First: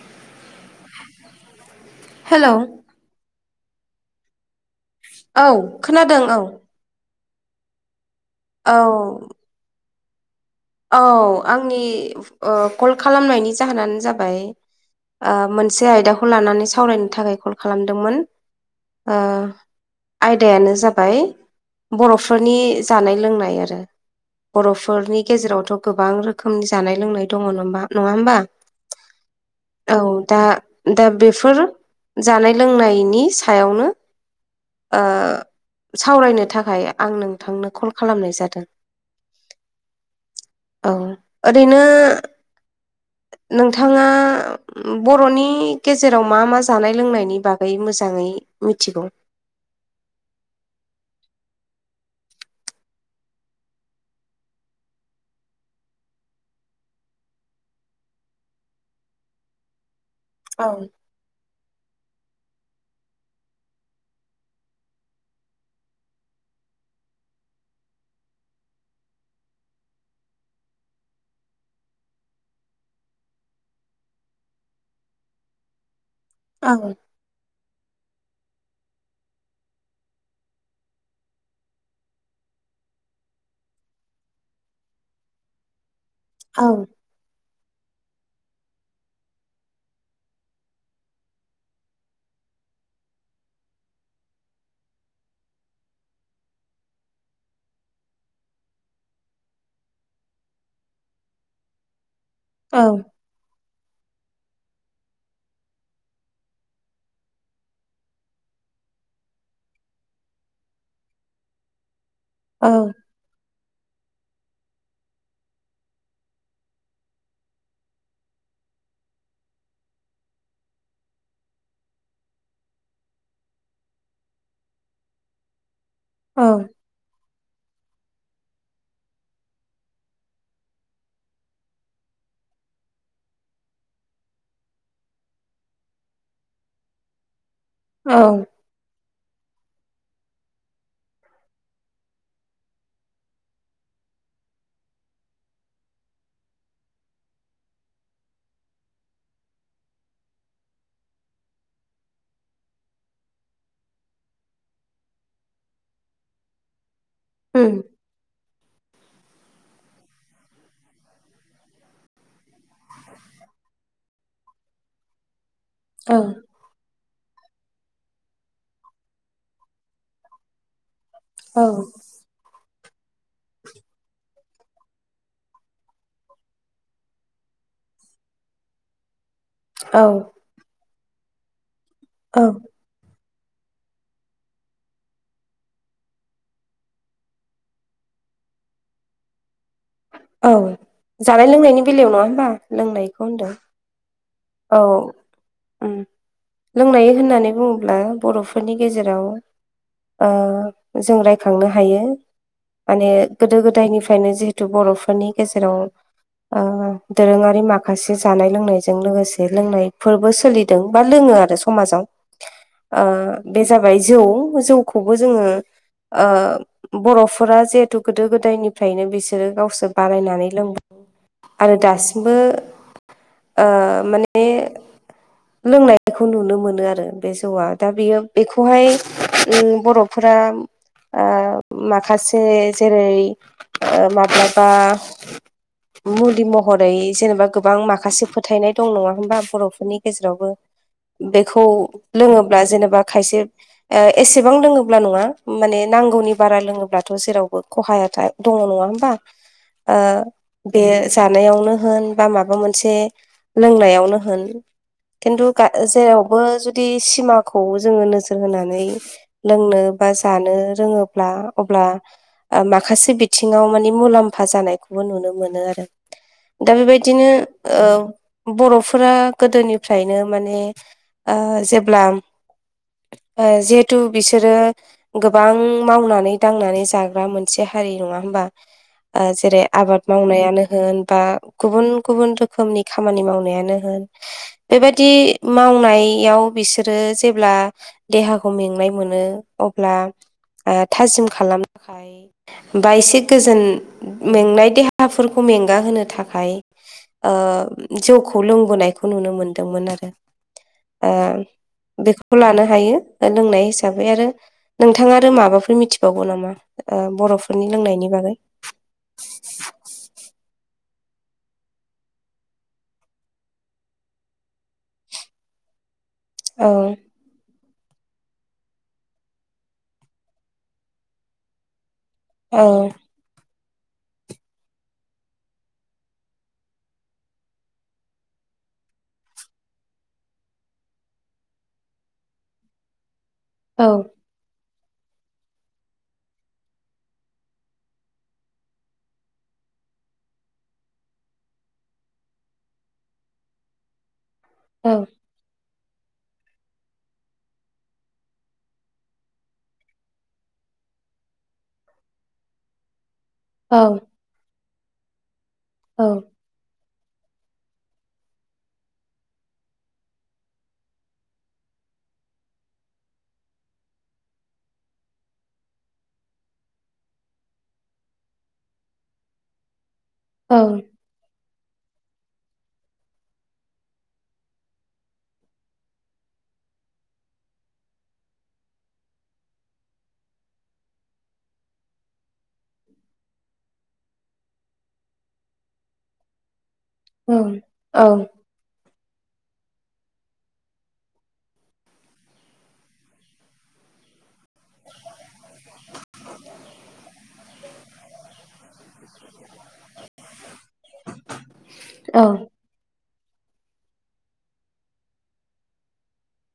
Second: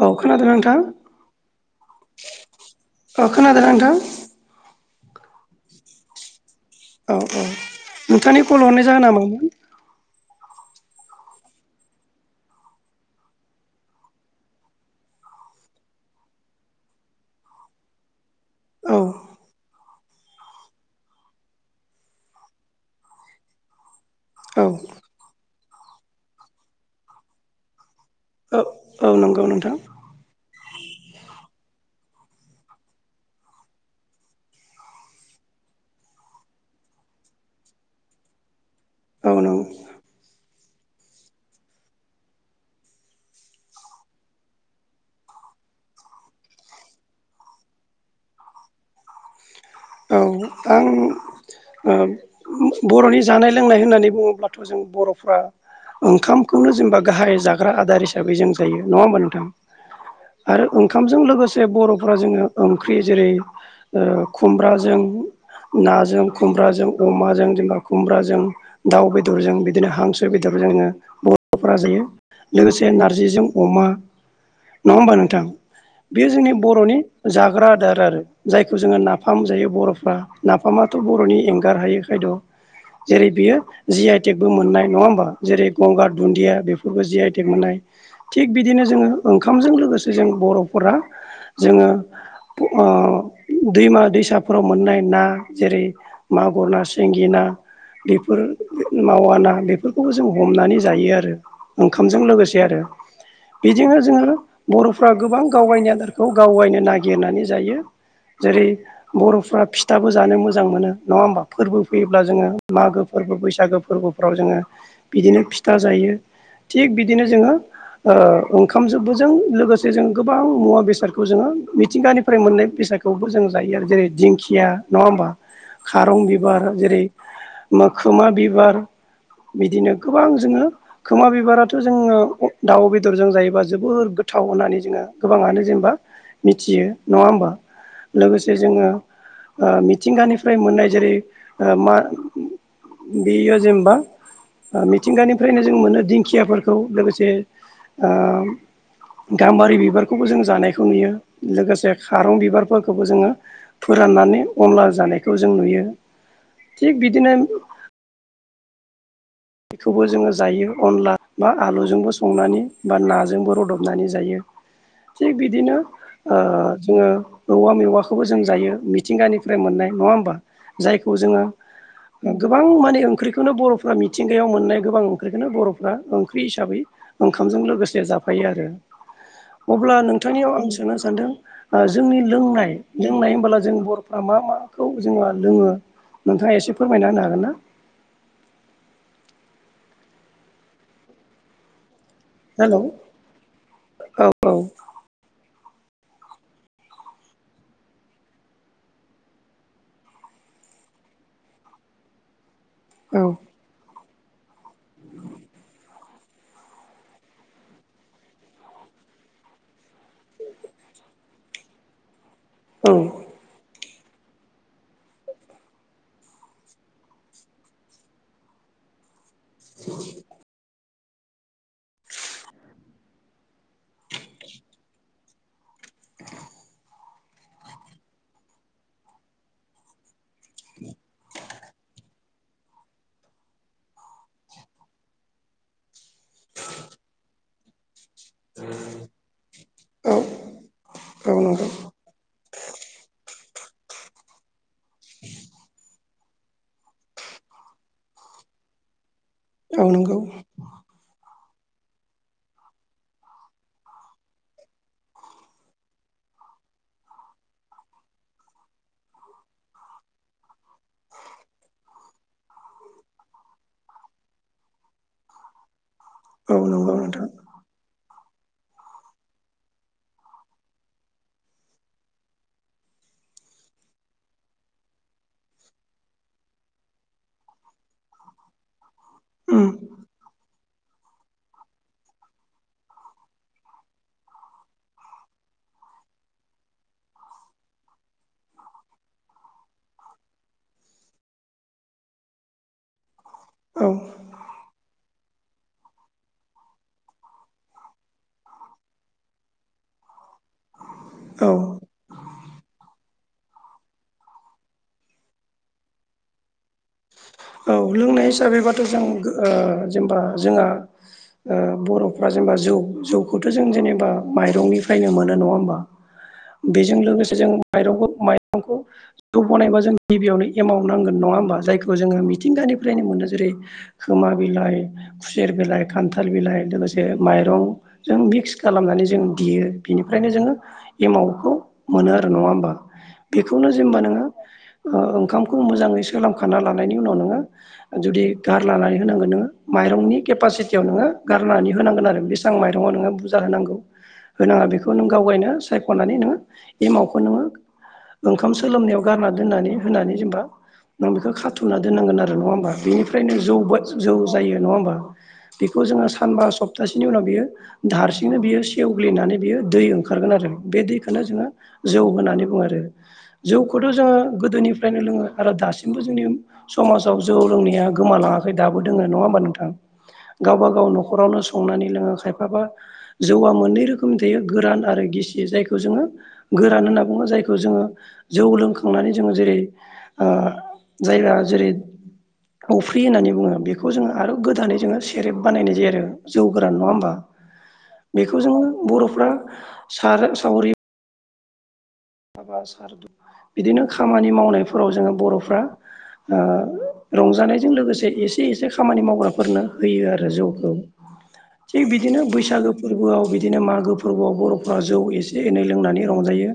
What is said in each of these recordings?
औ खोनादों नोंथां हेलौ औ खोनादोंना नोंथां? औ खोनादों औ औ औ नोंथांनि कल औ हरनाय जाहोन नामामोन? औ आंनि कल खालामनायनि जाहोनानो जाबाय मोनसे आयदाखौ लानानै सावरायनो थाखाय कल खालामदोंमोन औ ओ आयदायानो जाबाय बर'फोरनि जानाय लोंनाय आरो औ बर'फोरनि गेजेरावथ' गोबां रोखोमनि जानाय लोंनाय दङ नङा होनबा? औ औ नंगौ नोंथां औ दा दा बेफोर जानाय लोंनायनि सायावनो सावरायनो थाखाय आं नोंथांनो कल खालामनाय जादों ओ नोंगौ औ ओरैनो नोंथाङा बर'नि गेजेराव मा मा जानाय लोंनायनि बागै मोजाङै मिथिगौ? औ आं बर'नि जानाय लोंनाय होननानै बुङोब्लाथ' जों बर'फ्रा ओंखामखौनो जेनेबा गाहाय जाग्रा आदार हिसाबै जों जायो नङा होमबा नोंथां? आरो औ ओंखामजों लोगोसे बर'फोरा जोङो ओंख्रि जेरै खु खुमब्राजों नाजों खुमब्राजों अमाजों जेनेबा खुमब्राजों दाउ बेदरजों बिदिनो हांसो बेदर जोङो बर'फोरा जायो लोगोसे नारजिजों अमा नङा होमबा नोंथां बेयो जोंनि औ बर'नि जाग्रा आदार आरो जायखौ जोङो ना नाफाम जायो बर'फ्रा नाफामाथ' बर'नि एंगार हायो खायद' जेरै बियो जि आइ टेकबो मोननाय नङा होमबा जेरै गंगार दुन्दिया औ बेफोरबो जि आइ थेग मोननाय थिग बिदिनो जोङो ओंखामजों लोगोसे जों बर'फोरा जोङो दैमा दैसाफोराव मोननाय ना जेरै मागुर ना सिंगि ना बेफोर माव ना बेफोरखौबो जों हमनानै जायो आरो ओंखाम जो जों लोगोसे आरो औ बिदिनो जोङो बर'फ्रा गोबां गावबायनि आदारखौ गावबायनो नागिरनानै जायो जेरै बर'फोरा फिथाबो जानो मोजां मोनो नङा होमबा फोरबो फैयोब्ला जोङो औ मागो फोरबो बैसागो फोरबोफ्राव जोङो बिदिनो फिथा जायो थिग बिदिनो जोङो ओंखाम जबो जों लोगोसे जों गोबां मुवा बेसादखौ जोङो मिथिंगानिफ्राय मोननाय बेसाद मसखौबो जों जायो आरो जेरै दिंखिया नङा होमबा खारं औ बिबार जेरै मोखोमा बिबार बिदिनो गोबां जोङो खोमा बिबाराथ' जोङो दाउ बेदरजों जायोबा जोबोर गोथाव होननानै जोङो गोबाङानो जेनेबा मिथियो। नङा होमबा? औ। ओ ओ मिथिंगानिफ्राय मोननाय जेरै ओ मा बियो जेनबा ओ मिथिंगानिफ्रायनो जों मोनो दिंखियाफोरखौ लोगोसे ओम गाम्बारि बिबारखौबो जों जानायखौ नुयो लोगोसे खारं बिबारफोरखौबो जोङो फोराननानै अनला जानायखो जों नुयो। थिग बिदिनो उम बेखौबो जोङो जायो। अनला बा आलुजोंबो संनानै बा नाजोंबो रदबनानै जायो। थिग बिदिनो औ ओ जोङो औवा मेवाखोबो जों जायो मिथिंगानिफ्राय मोननाय नङा होमबा। जाय खौ जोङो औ गोबां माने ओंख्रिखोनो बर'फोरा मि गायाव मोननाय गोबां ओंख्रिखोनो बर'फ्रा ओंख्रि हिसाबै ओंखामजों लोगोसे जाफायो आरो। अब्ला औ नोंथांनियाव आं सोंनो सानदों ओ जोंनि औ लोंनाय लोंनाय होमबोला जों बर'फ्रा मा माखौ जोंहा लोङो नोंथाङा एसे फोरमायना होनो हागोन ना? [inaudible] औ जानाय लोंनायनि बेलायाव नङा। हबा हेलौ लोंनायखौ होनदों। औ। ओम लोंनाय होननानै बुंङोब्ला बर'फोरनि गेजेराव ओ जों रायखांनो हायो माने औ गोदो गोदायनिफ्रा यनो जिहेथु बर'फोरनि गेजेराव ओ दोरोङारि माखासे जानाय लोंनायजों लोगोसे लोंनाय फोरबो सोलिदों बा लोङो आरो समाजाव ओ बे जाब य जौ जौखौबो जोङो ओ बर'फोरा जिहेथु गोदो गोदायनिफ्रायनो बिसो रो गावसोर बानायनानै लोंबाय आरो दासिमबो ओ माने ने। लोंनायखौ नुनो मोनो आरो बे जौआ दा बेयो बेखौहाय ओम बर'फो रा ओ माखासे जेरै ओ माब्लाबा मुलि महरै जेनेबा गोबां माखासे फोथायनाय दं नङा बा बरफोरनि औ औ गेजेरावबो औ बेखौ नंगौ लों ब्ला जेनेबा खायसे ओ एसेबां लोंओब्ला नङा माने नांगौनि बारा लोंओब्लाथ' जे रावबो खहाया था दङ नङा होमबा। औ ओ नंगौ बे जानायावनो होन बा माबा मोनसे लोंनायाव नो होन खिन्थु गा जेरावबो जुदि सिमाखौ जोङो नोजोर होनानै लोंनो बा जानो रोंओब्ला अब्ला ओ माखासे बिथिङाव माने मुलामफा जानायखौ नुनो मोनो आरो‌ औ दा नंगौ नोंथां बेबायदिनो ओ बरफो रा गोदोनिफ्रायनो माने ओ जेब्ला ओ जिहेथु बिसोरो गोबां मावनानै दांनानै जाग्रा मोनसे हारि नङा होन बा‌। ओ जेरै उम आबाद मावनायानो होन बा गुबुन गुबुन रोखोमनि खामानि मावनायानो होन। बेबायदि मावनायाव बिसोरो जेब्ला देहाखौ मेंनाय मोनो अब्ला ओ थाजिम खालामनोहाय बा एसे गोजोन औ मेंनाय देहाफोर मेंगा होनो थाखाय ओ जौखौ लों बोनायखौ नुनो मोनदोंमोन आरो। औ खौ लानो हायो लोंनाय हिसाबै आरो नोंथाङा आरो माबाफोर मिथिबावगौ नामा ओ बर'फोरनि औ लोंनायनि लोंनाय बागै हिसाबैबाथ' जों गो ओ जेनबा जोंहा ओ बर'फ्रा जेनेबा जौ जौखौथ' जों जेनेबा माइरंनिफ्रायनो मोनो। नङा होमबा? औ बेजों लोगोसे जों माइरंखौ माइरंखौ जौ बनायबा जों गिबियावनो एमाउ नांगोन नङा होमबा? जायखौ जोङो औ मिथिंगानिफ्रायनो मोनो जेरै खोमा बिलाइ, खुसेर बिलाइ, खान्थाल बिलाइ, लोगोसे माइरं जों मिक्स खा खालामनानै जों देयो बिनिफ्रायनो जोङो एमावखौ मोनो आरो नङा होमबा? बेखौनो औ जेनेबा नोङो ओ ओंखामखौ मोजाङै सोलामखाना लानायनि उनाव नों जुदि गारलानानै होनांगोन नोङो माइरंनि केपासिटियाव नोङो गारनानै होनांगोन आरो। बेसां माइरङाव नोङो बुरजा होनांगौ होनाङा बेखौ औ नों गाव गायनो सायख'नानै नोङो एमावखौ नोङो ओंखाम सोलोमनायाव गारना दोननानै होनानै जेनेबा नों बेखौ खाथुमना दोननांगोन आरो। नङा होमबा? बेनिफ्रायनो जौ औ बा जौ जायो नङा होमबा? बेखौ औ जोङो सानबा सप तासेनि उनाव बियो हारसिंनो बियो सेवग्लिनानै बियो दै ओंखारगोन आरो बे दैखोनो जोङो जौ होननानै बुङो आरो। जौखौथ' जोङो गोदोनिफ्रायनो लोङो आरो दासिमबो जोंनि समाज औ जौ लोंनाया गोमालाङाखै दाबो दोङो। नङा होमबा नोंथां? औ गावबा गाव न'खरावनो संनानै लोङो खायफाबा जौआ मोननै रोखोमनि थायो गोरान आरो गिसि जायखौ जोङो गोरान होनना बुङो जायखौ जोङो जौ लोंखांनानै जोङो जेरै ओ जायगा जेरै अफ्रि होननानै बुङो बेखौ जोङो आरो गोदानै जोङो सेरेब बानायनाय जायो आरो जौ गोरान नङा होमबा? औ औ बेखौ जोङो बर'फ्रा सार सावरि माबा सारद' बिदिनो खामानि मावनाय फोराव जोङो बर'फ्रा ओ रंजानायजों लोगोसे एसे एसे खामानि मावग्राफोरनो होयो आरो जौ। ओ थिग बिदिनो बैसागो फोरबोआव बि बिदिनो मागो फोरबोआव बर'फोरा जौ एसे एनै लोंनानै रंजायो।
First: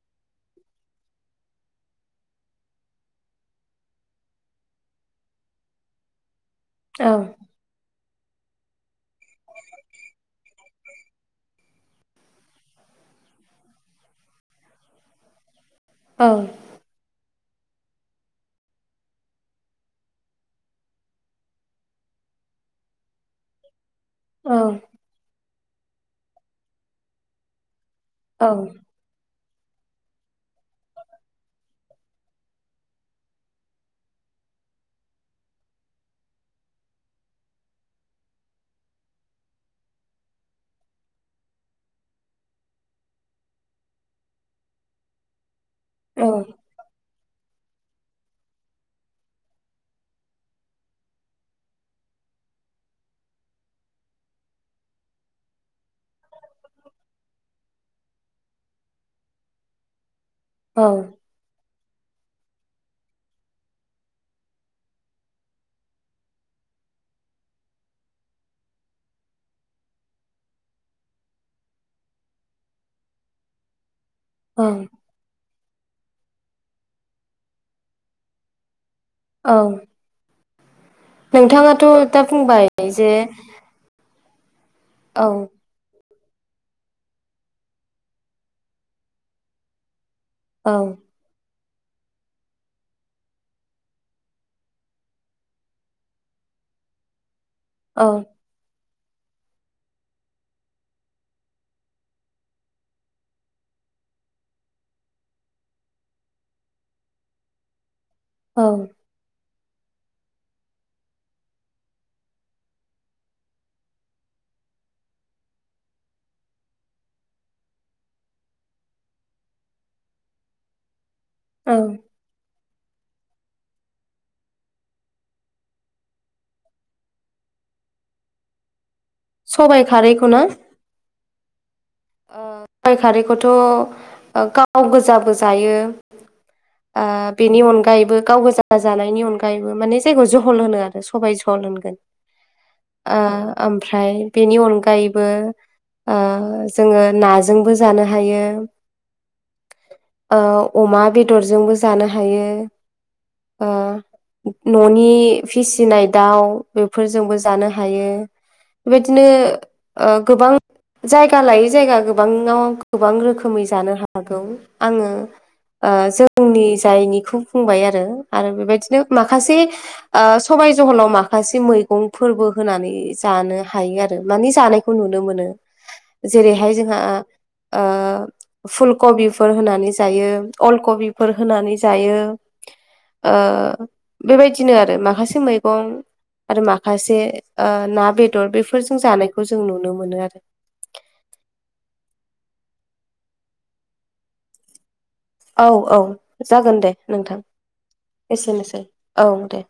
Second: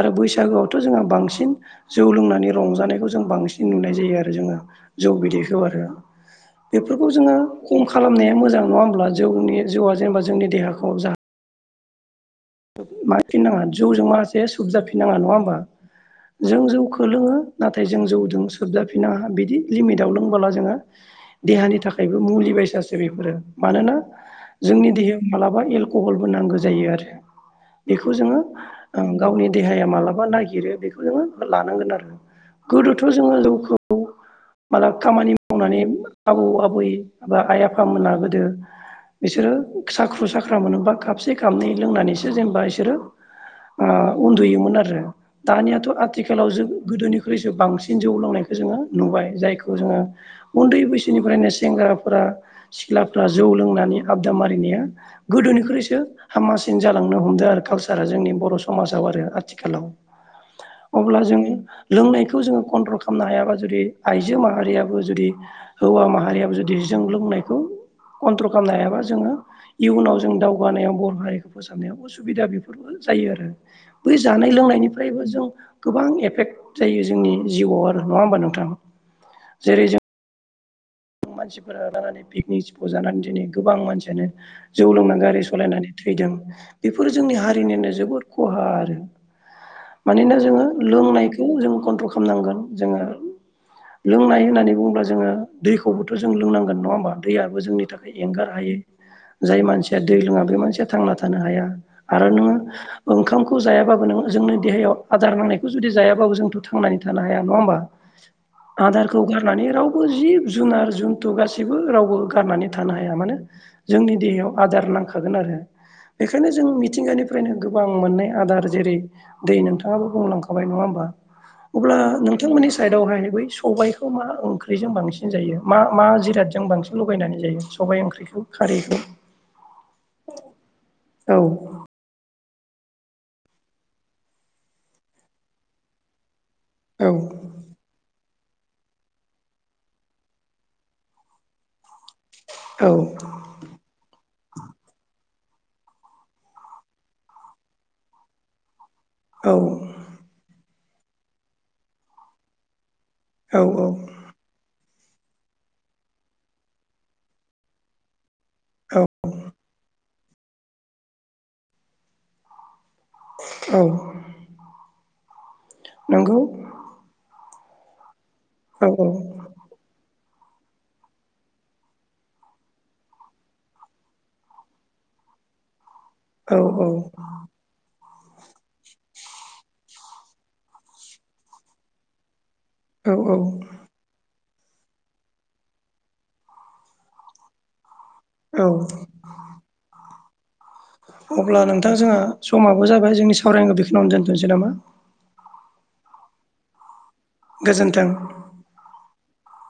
आरो बैसागोआवथ' जोंहा बांसिन जौ लोंनानै रंजानायखौ जों बांसिन नुनाय जायो आरो जों। जौ बिदैखौ आरो। औ बेफोरखौ जोङो खम खालामनाया मोजां नङा होमब्ला जौनि जौआ जेनेबा जोंनि देहाखौ जा मा फिन नाङा जौजों मास बेे सुख जाफिन नाङा नङा होमबा? जों जौखौ लोङो। नाथाय जों जौजों सोबजाफिननाङा बिदि लिमिटाव लोंबोला जोङो देहानि थाखायबो मुलि निसासो बेफोरो मानोना जोंनि देहायाव मालाबा एलक'हलबो नांगो जायो आरो। बेखौ जोङो औ गावनि देहाया मालाबा नागिरो बेखौ जोङो लानांगोन आरो गोदोथ' जोङो जौखौ मालाब खामानि मावनानै आबौ आबै बा आइ आफामोना गोदो बिसोरो साख्रु साख्रा मोनोबा खाबसे खाबनै लोंनानैसो जेनबा इसोरो ओ उन्दुयोमोन आरो। दानियाथ' आथिखालाव जोबो गोदोनिख्रुइसो बांसिन जौ लोंनायखौ जोङो नुबाय जायखौ जोङो उन्दै बैसोनिफ्रायनो सेंग्राफोरा सिख्लाफोरा जौ लोंनानै आबदा मारिनाया गोदोनिख्रुइसो हामासिन जालांनो हमदों आरो कालसारा जोंनि बर' समाजाव आरो आथिखालाव औ अब्ला जोंनि लोंनायखौ जोङो कन्ट्रल खालामनो हायाबा जुदि आइजो माहारियाबो जुदि हौवा माहारियाबो जुदि जों लोंनायखौ कन्ट्रल खालामनो हायाबा जोङो इयुनाव जों दावगानायाव बर' हारि मोसाबानायाव सुबिदा बेफोरबो जायो आरो बै जानाय औ लोंनायनिफ्रायबो जों गोबां एफेक्ट जायो जोंनि जिउआव आरो नङा होमबा नोंथां? औ गोबांं मानसिफोरा नोंथाङाथ' दा लानानै पिकनिक बुंबाय स्पट जे जानानै दिनै गोबां मानसियानो जौ लोंनानै औ गारि सालायनानै थैदों बेफोरो जोंनि हारिनिनो जोबोद खहा आरो मानोना जोङो औ लोंनायखौ जों खन्थ्रल खालामनांगोन जोङो लोंनाय होननानै बुङोबा जोङो दैखौ खौबोथ' जों लोंनांगोन नङा होमबा दैयाबो जोंनि थाखाय औ एंगार हायो [inaudible] जाय मानसिया दै लोङा बे मानसिया थांना थानो हाया आरो नोङो ओंखामखौ जायाबाबो नों जोंनो देहायाव आदार नांनायखौ जुदि जायाबाबो जोंथ' थांनानै थानो हाया नङा होमबा औ आदारखौ गारनानै रावबो जि बस्थु जुनार जुन्थु गासैबो रावबो गारनानै थानो हाया मानोे जोंनि देहायाव आदार नांखागोन आरो बेखायनो जों मिथिंगानिफ्रायनो गोबां मोननाय आदार जेरै दै नोंथाङाबो बुंलांखाबाय नङा होमबा अब्ला औ नोंथांमोननि साइदआवहाय बै सबायाइखौ मा ओंख्रिजों बांसिन सि जायो मा मा जिरादजों बांसिन लगायनानै जायो सबाइ ओंख्रिखौ खारैखौ सबाय खारैखौ ना औ संसार खारैखौथ' गाव गोजाबो जायो ओ औ बेनि अनगायैबो गाव गोजा जानायनि अनगायैबो माने जायगायाव जहल होनो आरो सबाय जहल होनगोन औ ओ ओमफ्राय बेनि अनगायैबो ओ जोङो नाजोंबो जानो हायो औ ओ अमा बेदरजोंबो जानो हायो औ न'नि फिसिनाय दाउ बेफोरजोंबो जानो हायो औ बेबायदिनो गोबां जायगा लायै जायगा गोबाङाव गोबां रोखोमै औ जानो हागौ आङो ओ नंगौ जोंनि जायनिखौ बुंबाय आरो आरो औ बेबायदिनो औ माखासे सबाय जहलाव माखासे मैगंफोरबो होनानै जानो हायो आरो मानि जानायखौ नुनो नुनो मोनो औ जेरैहाय औ जोंहा ओ फुल कबिफोर होनानै जायो अल कबिफोर होनानै जायो औ औ ओ बेबायदि नो आरो माखासे मैगं आरो माखासे ओ ना बेदर औ बेफोरजों जानायखौ जों नुनो मोनो आरो अब्ला नोंथां जोंहा समाबो जाबाय जोंनि सावरायनां बेखौनो दोनथ'नोसै नामा औ - औ जागोन दे नोंथां गोजोन्थों एसेनोसै औ दे